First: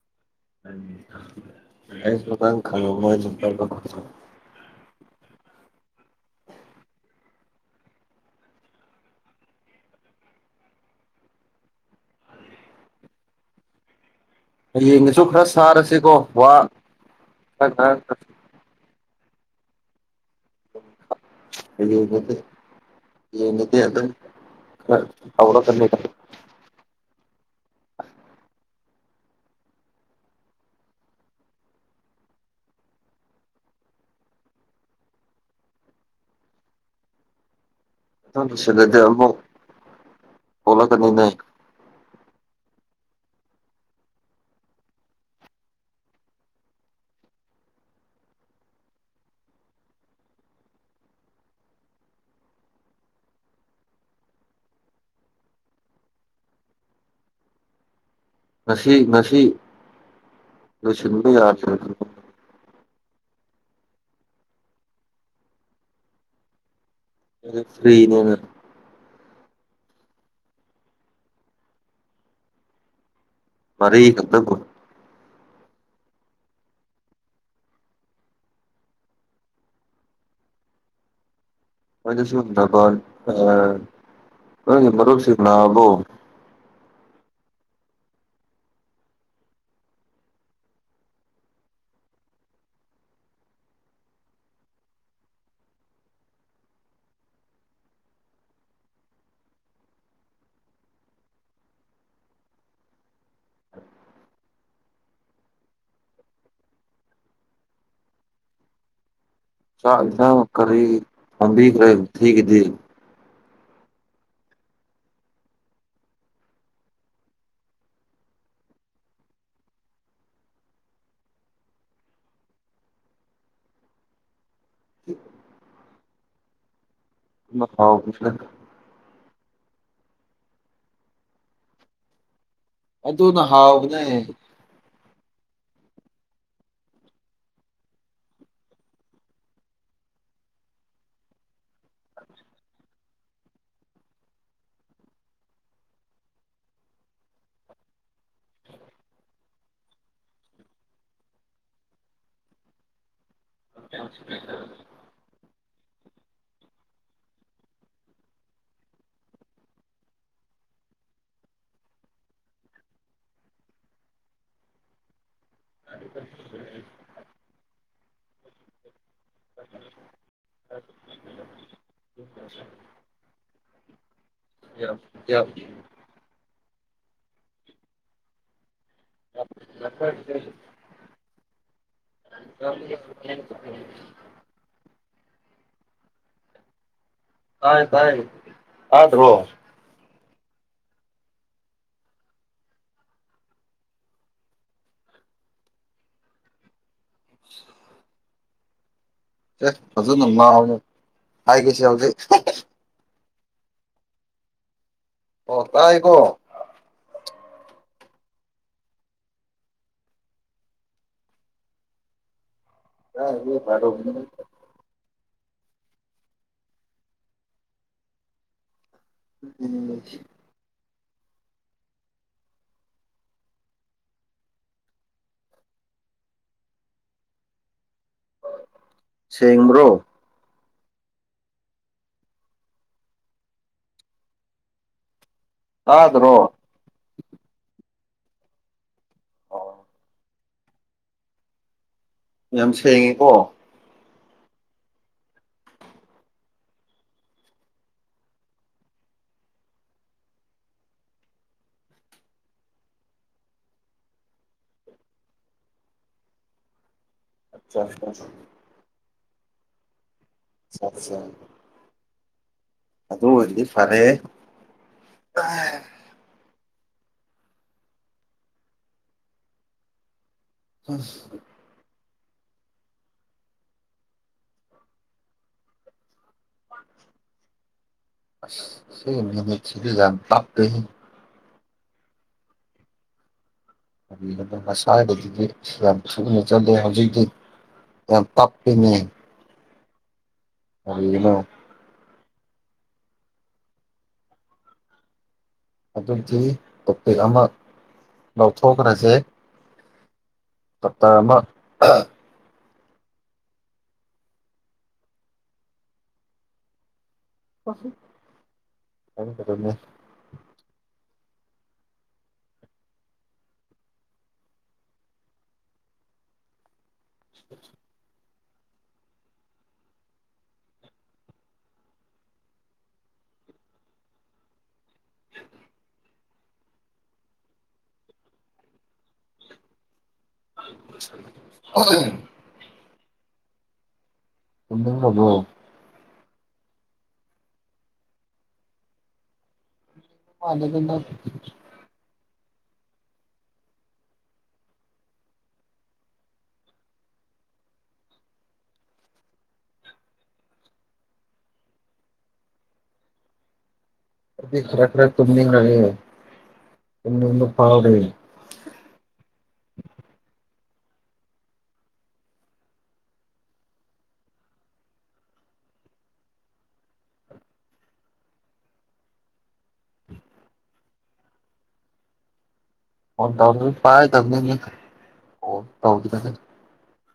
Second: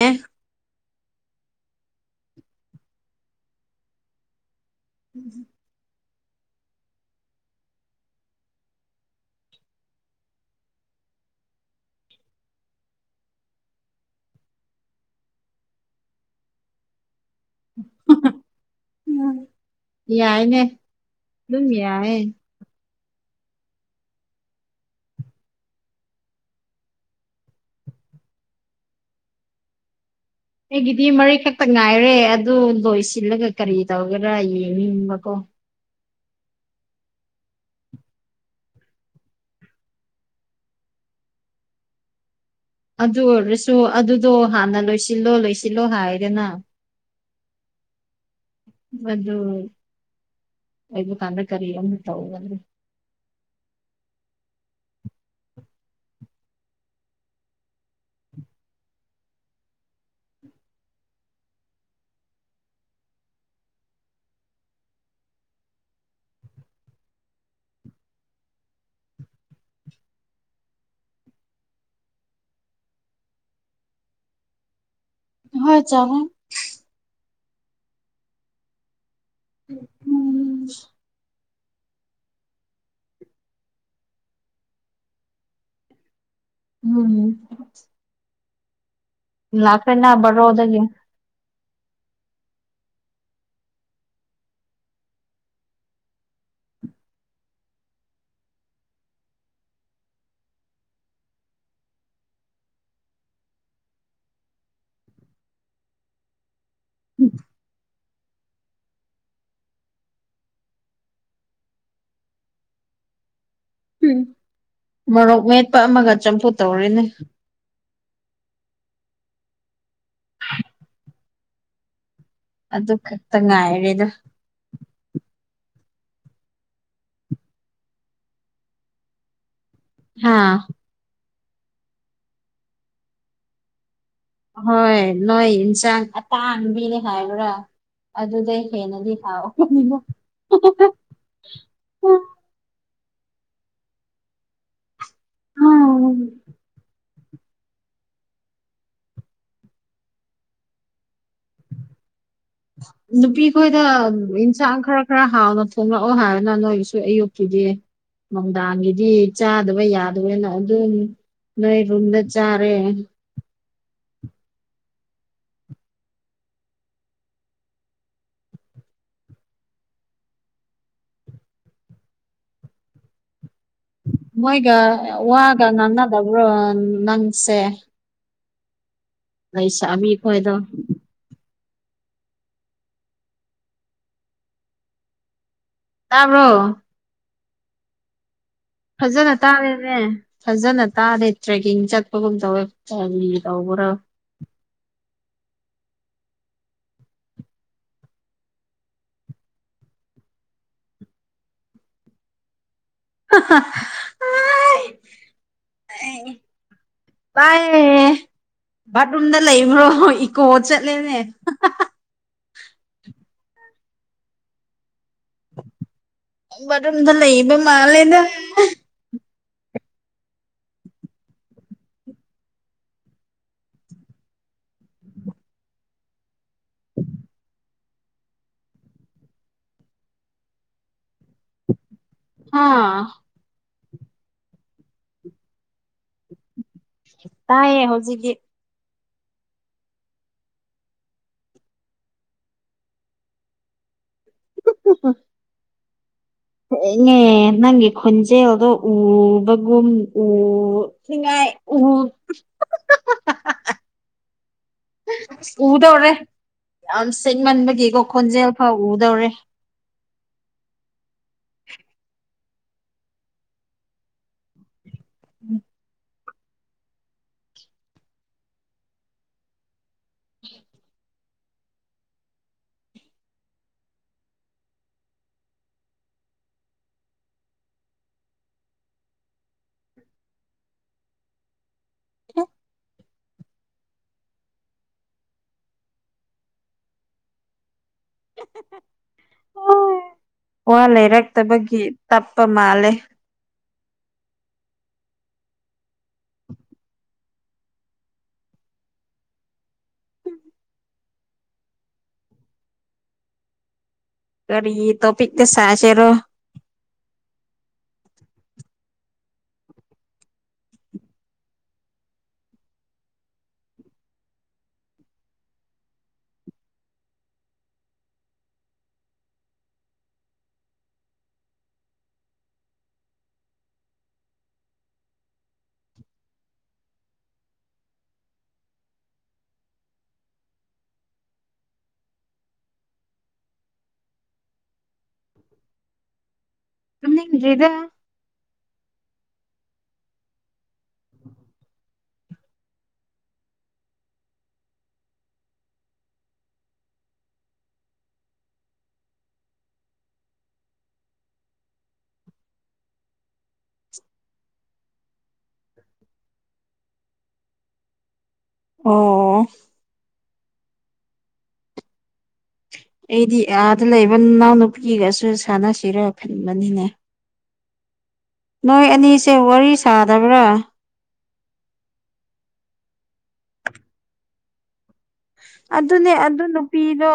ꯑ ꯁ ꯃ ꯀ ꯈ ꯃꯄꯔ ꯎꯝ ꯍꯌꯦꯡꯗꯁꯨ ꯈꯔ ꯁꯥꯔꯁꯤꯀꯣ ꯋꯥ ꯈ ꯈ ꯎꯝ ꯌꯥꯏꯅꯦ ꯑꯗꯨꯝ ꯌꯥꯏ ꯌꯦꯗꯤ ꯑ ꯑꯗꯨ ꯇꯧ ꯇ ꯑꯩꯒꯤꯗꯤ ꯃꯔꯔꯤ ꯈꯛꯇ ꯉꯥꯏꯔꯦ ꯑꯗꯨ ꯂꯣꯏꯁꯤꯜꯂꯒ ꯀꯔꯤ ꯇꯧꯒꯦꯔꯥ ꯌꯦꯡꯅꯤꯡꯕꯀꯣ ꯁꯗꯗꯃ ꯍꯂ ꯀꯅꯤ ꯅꯩꯅ ꯑꯗꯨ ꯑꯣꯏꯔꯁꯨ ꯑꯗꯨꯗꯣ ꯍꯥꯟꯅ ꯂꯣꯏꯁꯤꯜꯂꯣ ꯂꯣꯏꯁꯤꯜꯂꯣ ꯍꯥꯏꯗꯦꯅ [inaudible] ꯃ ꯑꯣꯏꯕ ꯀꯥꯟꯗ ꯀꯔꯤ ꯑꯃ ꯇꯧꯒꯗꯦ [inaudible] ꯉꯁꯤ ꯉꯁꯤ ꯂꯣꯏꯁꯤꯟꯕ ꯌꯥꯗ꯭ꯔ ꯐ꯭ꯔꯔꯤꯅꯦꯅ ꯃꯔ ꯈꯗ ꯍꯣꯏ ꯆꯉꯣꯏ ꯎꯝ ꯃꯅꯁꯨ ꯊ ꯃꯔꯔꯨꯞꯁꯤꯅꯕꯣ ꯎꯝ ꯂ ꯀꯅ ꯔ꯭ꯔꯣꯗꯒꯦ ꯎꯝ ꯆꯥꯛ ꯏꯊ ꯀꯔꯤ ꯐꯝꯕꯤꯈ꯭ꯔꯦ ꯊꯤꯈꯤꯗꯤ ꯎꯝ ꯃꯣꯔꯣꯛ ꯃꯦꯠꯄ ꯑꯃꯒ ꯆꯝꯐꯨ ꯇꯧꯔꯤꯅꯦ ꯑꯗꯨ ꯈꯛꯇ ꯉꯥꯏꯔꯦꯗ ꯍꯥꯎ ꯍꯥꯥ ꯑꯗꯨꯅ ꯍꯥꯎꯕꯅꯦ ꯍꯣꯏ ꯅꯣꯏ ꯌꯦꯟꯁꯥꯡ ꯑꯇꯥꯡꯕꯤꯔꯦ ꯍꯥꯏꯕ꯭ꯔꯥ ꯑꯗꯨꯗꯩ ꯍꯦꯟꯅꯗꯤ ꯊꯥꯛꯑꯣ ꯅꯨꯄꯤꯈꯣꯏꯗ ꯌꯦꯟꯁꯥꯡ ꯈꯔ ꯈꯔ ꯍꯥꯎꯅ ꯍꯣꯡꯂꯛꯑꯣ ꯍꯥꯏꯔꯅ ꯅꯣꯏꯒꯤꯁꯨ ꯑꯌꯨꯛꯀꯤꯗꯤ ꯅꯨꯡꯗꯥꯡꯒꯤꯗꯤ ꯆꯥꯗꯕ ꯌꯥꯗꯕꯅ ꯑꯗꯨꯝ ꯅꯣꯏ ꯔꯨꯗ ꯆꯥꯔꯦ ꯑ [inaudible] ꯃꯣꯏꯒ ꯌꯥꯝ ꯌꯥꯝ ꯋꯥꯒ ꯅꯅꯥꯗꯕ꯭ꯔꯣ ꯅꯪꯁꯦ ꯑꯩꯁꯥꯃꯤ ꯈꯣꯏꯗ [inaudible] ꯇꯥꯕ꯭ꯔꯣ ꯑ ꯐꯔ ꯐꯖꯅ ꯇꯥꯔꯦꯅꯦ ꯐꯖꯅ ꯇꯥꯗꯦ ꯇ꯭ꯔꯦꯛꯀꯤꯡ ꯆꯠꯄꯒꯨꯝ ꯇꯧꯋ ꯀꯔꯤ ꯇꯧꯕ꯭ꯔꯣ [inaudible] ꯑꯦ ꯍꯧ ꯃꯥ ꯍꯧ ꯍꯥꯏꯥꯏ ꯀꯦꯁꯤ ꯍꯧꯥꯎꯒ [inaudible] ꯑꯣ ꯇꯥꯏꯀꯣ ꯏ ꯕꯥꯠꯔꯨꯝꯗ ꯂꯩꯕ꯭ꯔꯣ ꯏꯀꯣ ꯆꯠꯂꯦꯅꯦ ꯌꯥ ꯐꯔ ꯑꯗ ꯂꯩꯕ ꯃꯥ ꯂꯩꯗ ꯁꯤ ꯎꯝ ꯁꯦꯡ꯭ꯔꯣ ꯑꯥ ꯇꯗ꯭ꯔꯣ ꯇꯥꯏꯌꯦ ꯍꯧꯖꯤꯛꯀꯤ ꯌꯥꯝ ꯁꯦꯡꯉꯦꯀꯣ [inaudible] ꯅꯪꯒꯤ ꯈꯟꯖꯦꯜꯗꯣ ꯎꯕꯒꯨꯝ ꯎ [inaudible] ꯎꯗꯧꯔ ꯑꯠꯆꯥ ꯆꯠꯃꯟꯕꯒꯤꯀꯣ ꯈꯣꯟꯖꯦꯜ ꯐꯥꯎ ꯎꯗꯧꯔꯦ ꯑꯗꯨ ꯑꯣꯏꯗꯤ ꯐꯔꯦ [inaudible] ꯎꯝ [inaudible] ꯁꯤ ꯅ ꯆꯗꯤꯖꯝ ꯄꯞꯄ ꯍꯣ ꯑꯗꯨꯁꯕꯗꯤ ꯌꯥꯝ ꯁꯨꯅ ꯆꯠꯂꯦ ꯍꯧꯖꯤꯛꯇꯤ ꯑ ꯇꯞꯅꯦ ꯋꯥ ꯂꯩꯔꯛꯇꯕꯒꯤ ꯇꯞꯄ ꯃꯥꯜꯂꯦ ꯑꯗꯨꯗꯤ ꯇꯣꯄꯤꯛ ꯑꯃ ꯂꯧꯊꯣꯛꯈ꯭ꯔꯁꯦ ꯄꯠꯇꯥꯔꯃ ꯀꯔꯤ ꯇꯣꯄꯤꯛ ꯇ ꯁꯥ ꯆꯔꯣ [unintelligible] [unintelligible] [inaudible] [unintelligible] ꯍꯗꯕꯣ ꯀꯔꯤꯗ ꯃꯥꯗ ꯀ ꯈꯔ ꯈꯔ ꯇꯃꯤꯒ ꯄꯔꯣꯅꯤ ꯑꯣ ꯑꯩꯗꯤ ꯑꯥꯗ ꯂꯩꯕ ꯏꯅꯥꯎꯅꯨꯄꯤꯒꯁꯨ ꯁꯥꯟꯅꯁꯤꯔ ꯈꯟꯕꯅꯤꯅꯦ [inaudible] ꯅꯣꯏ ꯑꯅꯤꯁꯦ ꯋꯥꯔꯤ ꯁꯥꯗꯕ꯭ꯔꯥ ꯋꯥꯟ ꯊꯥꯎꯖ ꯐꯥꯏ ꯇ ꯑꯗꯨꯅꯦ ꯑꯗꯨ ꯅꯨꯄꯤꯗꯣ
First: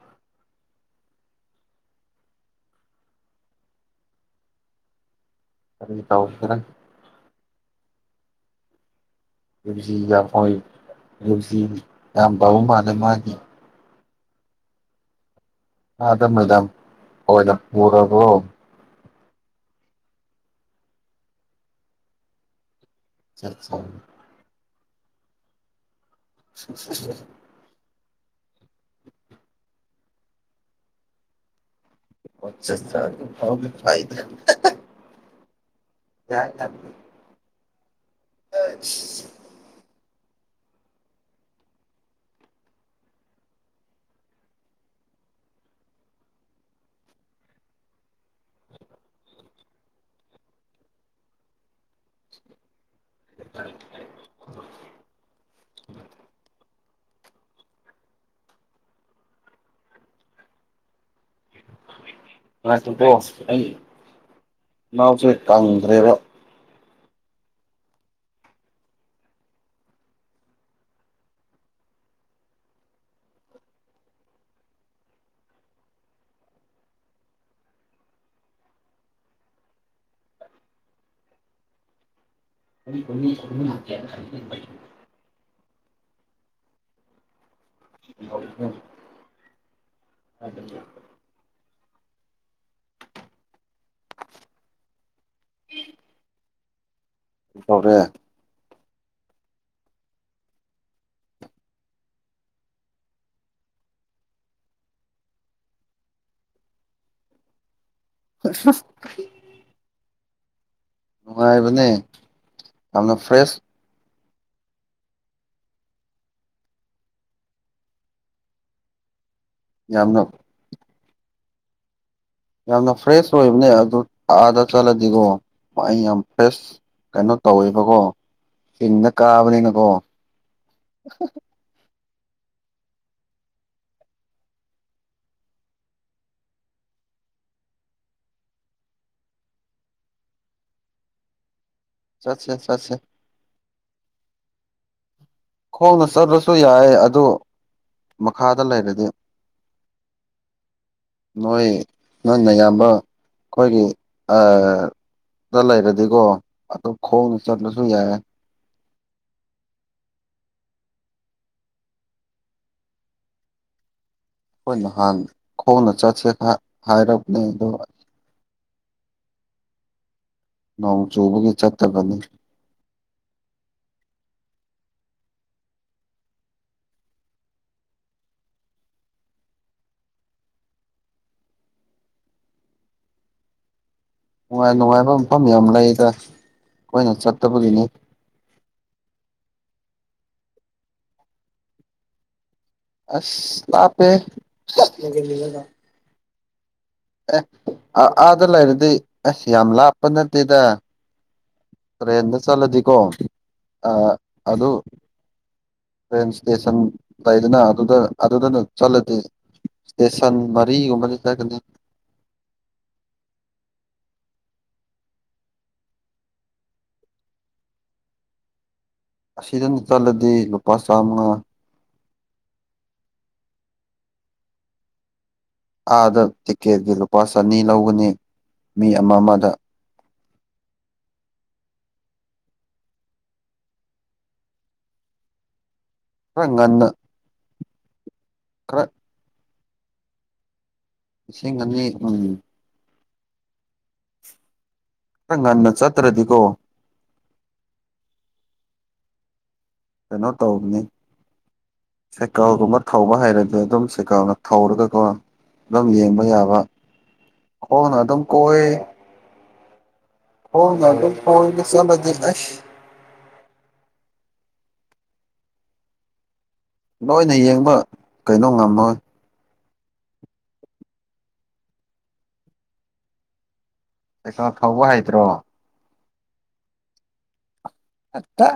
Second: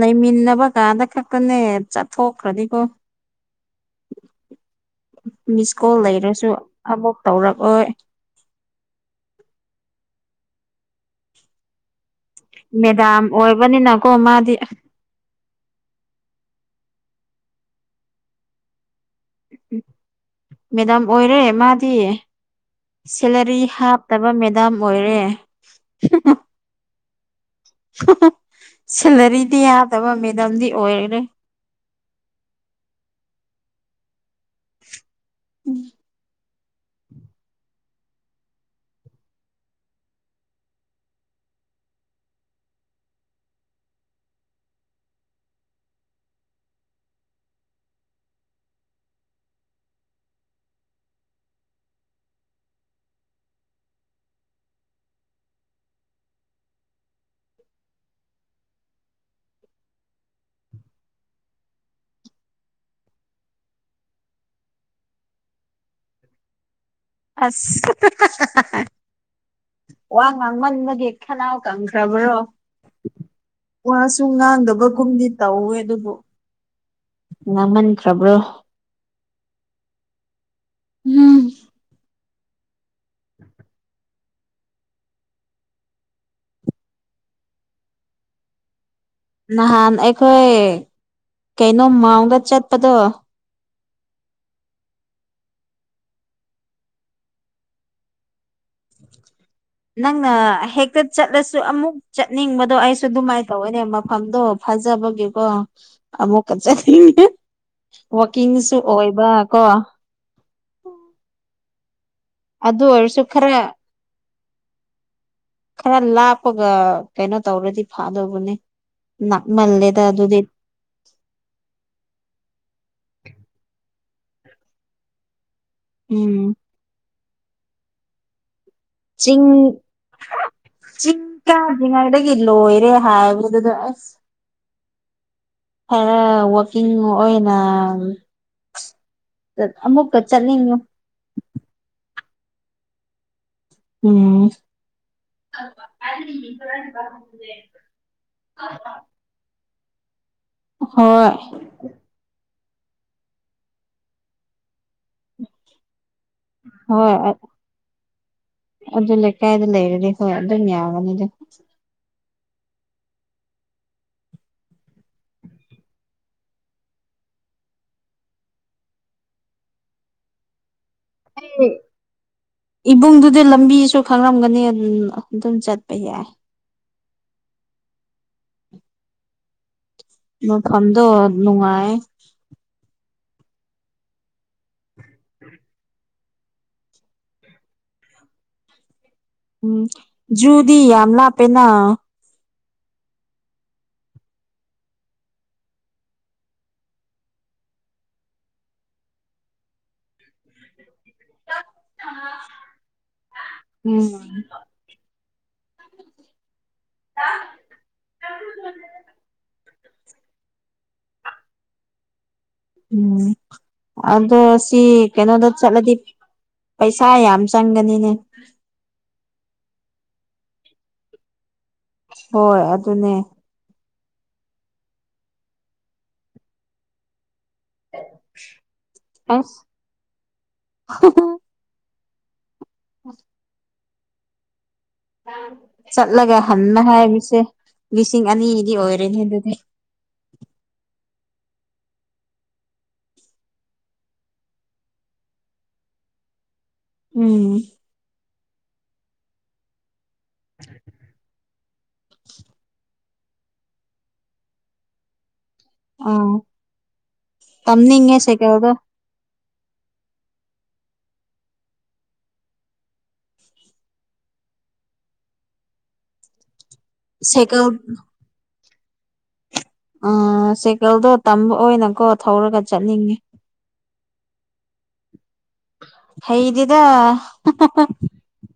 ꯂꯩꯃꯤꯟꯅꯕ ꯀꯀꯥꯗ ꯈꯛꯇꯅꯦ ꯆꯠꯊꯣꯛꯈ꯭ꯔꯅꯤꯀꯣ ꯃꯤꯁ ꯀꯣꯜ ꯀꯔꯤ ꯂꯩꯔꯁꯨ ꯇꯧꯁꯤꯔ ꯑꯃꯕꯛ ꯇꯧꯔꯛꯑꯣ ꯌꯁꯤꯣꯏ ꯌꯁꯤ ꯃꯦꯗꯥꯝ ꯑꯣꯏꯕꯅꯤꯅꯀꯣ ꯃꯥꯗꯤ ꯑꯗ ꯃꯗꯥꯝ ꯑꯣꯂꯦꯝ ꯄꯨꯔꯔꯕꯣ ꯃꯦꯗꯥꯝ ꯑꯣꯏꯔꯦ ꯃꯥꯗꯤ ꯁꯦꯂꯔꯤ ꯍꯥꯞꯇꯕ ꯃꯦꯗꯥꯝ ꯑꯣꯏꯔꯦ [inaudible] ꯁꯦꯂꯔꯤꯗꯤ ꯌꯥꯗꯕ ꯃꯦꯗꯥꯝꯗꯤ ꯑꯣꯏꯔꯦ ꯐꯩꯗ ꯂ [inaudible] ꯑ [inaudible] [inaudible] ꯉꯀꯣ ꯑꯩ ꯅꯥꯎꯁꯦ ꯀꯪꯗ꯭ꯔꯦꯕ ꯑꯁ ꯋꯥ ꯉꯪꯃꯟꯕꯒꯤ ꯈꯅꯥꯎ ꯀꯪ ꯈ꯭ꯔꯕ꯭ꯔꯣ ꯋꯥꯁꯨ ꯉꯥꯡꯗꯕꯒꯨꯝꯗꯤ ꯇꯧꯋꯦ ꯑꯗꯨꯕꯨ ꯉꯃꯟꯇ꯭ꯔꯕ꯭ꯔꯣ [inaudible] ꯀ ꯈꯨꯃ ꯍ ꯍ [inaudible] ꯅꯍꯥꯟ ꯑꯩꯈꯣꯏ ꯀꯩꯅꯣ ꯃꯥꯎꯟꯗ ꯆꯠꯄꯗꯣ ꯎ ꯇꯧꯔꯦ ꯅꯪꯅ ꯍꯦꯛꯇ ꯆꯠꯂꯁꯨ ꯑꯃꯨꯛ ꯆꯠꯅꯤꯡꯕꯗꯣ ꯑꯩꯁꯨ ꯑꯗꯨꯃꯥꯏꯅ ꯇꯧꯅꯦ ꯃꯐꯝꯗꯣ ꯊꯥꯖꯕꯒꯤꯀꯣ ꯑꯃꯨꯛ ꯀꯠꯆꯅꯤꯡꯉꯦ ꯋꯥꯀꯤꯡꯁꯨ ꯑꯣꯏꯕ ꯀꯣ ꯅꯨꯡꯉꯥꯏꯕꯅꯦ ꯌꯥꯝꯅ ꯐ꯭ꯔꯦꯁ ꯑꯗꯁꯨꯨꯈ꯭ꯔ ꯈꯔ ꯂꯥꯞꯄꯒ ꯀꯩꯅꯣ ꯇꯧꯔꯗꯤ ꯐꯥꯗꯧꯕꯅꯤ ꯅꯞꯃꯜꯂꯦꯗ ꯌꯥꯝꯅ ꯑꯗꯨꯗꯤ ꯌꯥꯝꯅ ꯐ꯭ꯔꯦꯁ ꯑꯣꯏꯕꯅꯦ ꯑꯗꯨ ꯑꯥꯗ ꯆꯠꯂꯗꯤꯀꯣ ꯑꯩ ꯌꯥꯝ ꯎꯝ ꯐ꯭ꯔꯦꯁ ꯀꯩꯅꯣ ꯇꯧꯋꯦꯕꯀꯣ ꯆꯤꯡꯗ ꯆꯤꯡ ꯀꯥꯕꯅꯤꯅꯀꯣ ꯆꯤꯡ ꯀꯗ꯭ꯔꯤꯉꯩꯗ ꯒꯤ ꯂꯣꯏꯔꯦ ꯍꯥꯏꯕꯗꯨꯗ ꯑꯁ ꯈꯔ ꯋꯀꯤꯡ ꯑꯣꯏꯅ ꯑꯃꯃꯨꯀ ꯆꯂꯤꯅꯨ ꯁꯥꯠꯁꯦ ꯁꯠꯁꯦ ꯎꯝ ꯈꯣꯡꯅ ꯆꯠꯂꯁꯨ ꯌꯥꯏ ꯑꯗꯨ ꯃꯈꯥꯗ ꯂꯩꯔꯗꯤ ꯍꯣꯏ ꯅꯣꯏ ꯅꯣꯏꯅ ꯌꯥꯝ ꯑꯩꯈꯣꯏꯒꯤ ꯗ ꯂꯩꯔ ꯀꯣ ꯑ ꯍꯣꯏ ꯈꯣꯆꯔꯂꯁꯨ ꯌꯥꯏ ꯑꯗꯨ ꯂꯩꯀꯥꯏꯗ ꯂꯩꯔꯗꯤ ꯍꯣꯏ ꯑꯗꯨꯝ ꯌꯥꯒꯅꯤꯗ ꯑꯩꯈꯣꯏ ꯅꯍꯥꯟ ꯈꯣꯡꯅ ꯆꯠꯁꯦ ꯍꯥꯏꯔꯕꯅꯦ ꯑꯗꯣ ꯅꯣꯡ ꯆꯨꯕꯒꯤ ꯑꯩ ꯆꯠꯇꯕꯅꯤ ꯏꯕꯨꯡꯗꯨꯗꯤ ꯂꯝꯕꯤꯁꯨ ꯈꯪꯔꯝꯒꯅꯤ ꯎꯝ ꯑꯗꯨꯝ ꯆꯠꯄ ꯌꯥꯏ ꯃꯐꯝꯗꯣ ꯅꯨꯡꯉꯥꯏ ꯅꯨꯡꯉꯥꯏ ꯅꯨꯡꯉꯥꯏꯕ ꯃꯐꯝ ꯌꯥꯝ ꯂꯩꯗ ꯀꯣꯏꯅ ꯆꯠꯇꯕꯒꯤꯅꯤ ꯎꯝ ꯖꯨꯗꯤ ꯌꯥꯝ ꯂꯄꯦꯅ ꯑꯁ ꯂꯄꯦ ꯑꯦ ꯑꯥꯗ ꯂꯩꯔꯗꯤ ꯑꯁ ꯌꯥꯝ ꯂꯥꯞꯄ ꯅꯠꯇꯦꯗ ꯑꯔꯦꯟ ꯆꯂ ꯊꯀꯣ ꯑ ꯎꯝ ꯑꯗꯨ ꯇ꯭ꯔꯦꯟ ꯏꯁꯇꯦꯁꯟ ꯇꯗꯅ ꯑꯗꯨꯗ ꯑꯗꯨꯗꯅ ꯆꯠꯂꯗꯤ ꯏꯁꯇꯦꯁꯟ ꯃꯔꯤꯒꯨꯝꯕ ꯆ ꯆꯒꯅꯤ ꯎꯝ ꯑꯗꯣ ꯁꯤ ꯀꯩꯅꯣꯗ ꯆꯠꯂꯗꯤ ꯄꯩꯁꯥ ꯌꯥꯝ ꯆꯪꯒꯅꯤꯅꯦ ꯑꯁꯤꯗꯅ ꯆꯜꯂꯗꯤ ꯂꯨꯄꯥ ꯆꯥꯃꯉꯥ ꯍꯣꯏ ꯑꯗꯨꯅꯦ ꯑꯥꯗ ꯇꯤꯛꯀꯦꯠꯀꯤ ꯂꯨꯄꯥ ꯆꯅꯤ ꯂꯧꯒꯅꯤ ꯃꯤ ꯑꯃ ꯑꯃꯗ ꯍ ꯎꯝ ꯆꯠꯂꯒ ꯈꯔ ꯍꯟꯅ ꯉꯟꯅ ꯍꯥꯏꯔꯤꯁꯦ ꯂꯤꯁꯤꯡ ꯑꯅꯤꯗꯤ ꯈꯔ ꯑꯣꯏꯔꯅꯦ ꯑꯗꯨꯗꯤ [inaudible] ꯏꯁꯁꯤꯡ ꯉ ꯏ ꯈꯪ ꯉꯅ ꯆꯠꯇ꯭ꯔꯗꯤꯀꯣ ꯎꯝ ꯀꯩꯅꯣ ꯇꯧꯕꯅꯤ ꯁꯦꯀꯥꯎꯒꯨꯝꯕ ꯊꯧꯕ ꯍꯥꯏꯩꯔꯁꯨ ꯑꯗꯨꯝ ꯁꯦꯀꯥꯎꯅ ꯊꯧꯔꯒꯀꯣ ꯑꯗꯨꯝ ꯌꯦꯡꯕ ꯑꯥ ꯌꯥꯕ ꯍꯣꯡꯅ ꯇꯝꯅꯤꯡꯉꯦ ꯑꯗꯨꯝ ꯀꯣꯏ ꯁꯥꯏꯀꯜꯗꯣ ꯍꯗ ꯐꯗ ꯆꯂꯁ ꯂꯣꯏꯅ ꯁꯥꯏꯀꯜ ꯌꯦꯡꯕ ꯀꯩꯅꯣ ꯉꯝꯃꯣꯏ ꯑꯥ ꯁꯥꯏꯀꯜꯗꯣ ꯇꯝꯕ ꯑꯣꯏꯅꯀꯣ ꯊꯧꯔꯒ ꯆꯠꯅꯤꯡꯉꯦ ꯀꯩꯁ ꯐꯥꯎꯕ ꯍꯥꯏꯗ꯭ꯔꯣ ꯍꯩꯗꯤꯗ ꯍꯦꯛꯇ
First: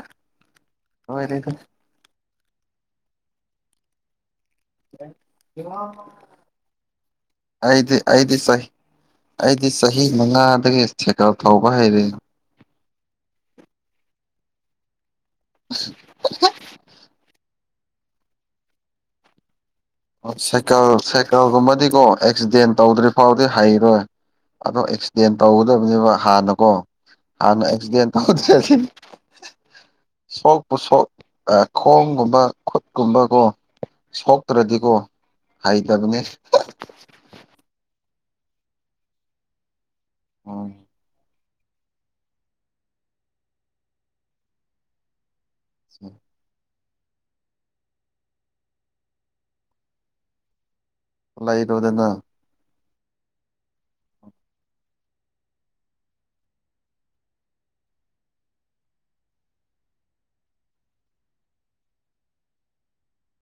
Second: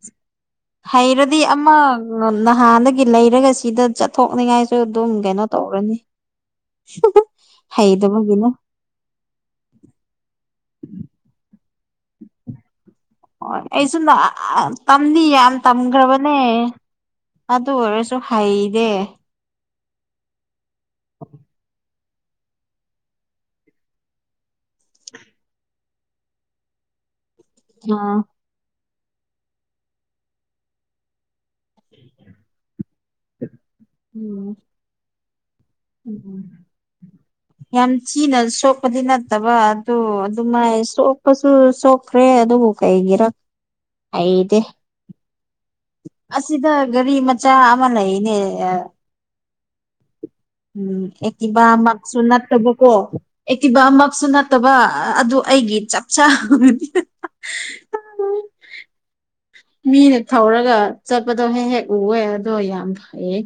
ꯂꯣꯏꯔꯦꯗ ꯍꯩꯔꯗꯤ ꯑꯃꯃ ꯅꯍꯥꯟꯗꯒꯤ ꯂꯩꯔꯒ ꯁꯤꯗ ꯆꯠꯊꯣꯛ ꯄꯣꯛꯅꯤꯡꯉꯥꯏꯁꯨ ꯑꯗꯨꯝ ꯀꯩꯅꯣ ꯇꯧꯔꯅꯤ ꯑꯩꯗꯤ ꯑꯩꯗꯤ ꯍꯩꯇꯕꯒꯤꯅ ꯆꯍꯤ ꯑꯩꯗꯤ ꯆꯍꯤ ꯃꯉꯥꯗꯒꯤ ꯁꯥꯏꯀꯜ ꯊꯧꯕ ꯍꯩꯔ ꯍꯣꯏ ꯑꯩ ꯁꯨꯝ ꯇꯝꯗꯤ ꯌꯥꯝ ꯇꯝꯈ꯭ꯔꯕꯅꯦ ꯑꯗꯨ ꯑꯣꯏꯔꯁꯨ ꯍꯩꯗꯦ ꯁꯥꯏꯀꯜ ꯁꯥꯏꯀꯜꯒꯨꯝꯕꯗꯤꯀꯣ ꯑꯦꯛꯁꯤꯗꯦꯟ ꯇꯧꯗ꯭ꯔꯤ ꯐꯥꯎꯗꯤ ꯍꯩꯔꯣꯏ ꯑꯣ ꯑꯦꯛꯁꯤꯗꯦꯟ ꯇꯧꯒꯗꯕꯅꯦꯕ ꯍꯥꯟꯅꯀꯣ ꯍꯥꯟꯅ ꯑꯦꯛꯁꯤꯗꯦꯟ ꯑꯥ ꯇꯧꯗ꯭ꯔꯦ ꯑꯁꯤ ꯁꯣꯛꯄ ꯁꯣꯛ ꯈꯣꯡꯒꯨꯝꯕ ꯈꯨꯠ ꯀꯨꯝꯕ ꯀꯣ ꯁꯣꯛꯇ꯭ꯔꯗꯤ ꯎꯝ ꯌꯥꯝ ꯆꯤꯅ ꯁꯣꯛꯄꯗꯤ ꯅꯠꯇꯕ ꯑ ꯎꯝ ꯑꯗꯨꯃꯥꯏ ꯁꯣꯛ ꯀꯄꯁꯨ ꯁꯣꯛꯈ꯭ꯔꯦ ꯑꯗꯨꯕꯨ ꯀꯩꯒꯤꯔ ꯑꯩꯗꯦ ꯑꯁꯤꯗ ꯒꯥꯔꯤ ꯃꯆꯥ ꯑꯃ ꯂꯩꯅꯦ ꯎꯝ ꯑꯦ ꯀꯕ ꯑꯃꯥꯛ ꯂꯩꯔꯣꯗꯅ ꯁꯨꯡ ꯅ ꯇ ꯀꯣ ꯑꯦꯛꯇꯤꯚꯃꯛꯁꯨ ꯅꯠꯇꯕ ꯑꯗꯨ ꯑꯩꯒꯤ ꯆꯞ ꯆꯥ [inaudible] ꯃꯤꯅ ꯊꯧꯔꯒ ꯆꯠꯄꯗꯣ ꯍꯦꯛ ꯍꯦꯛ ꯎꯑꯦ ꯑꯗꯣ ꯌꯥꯝ ꯐꯩꯌꯦ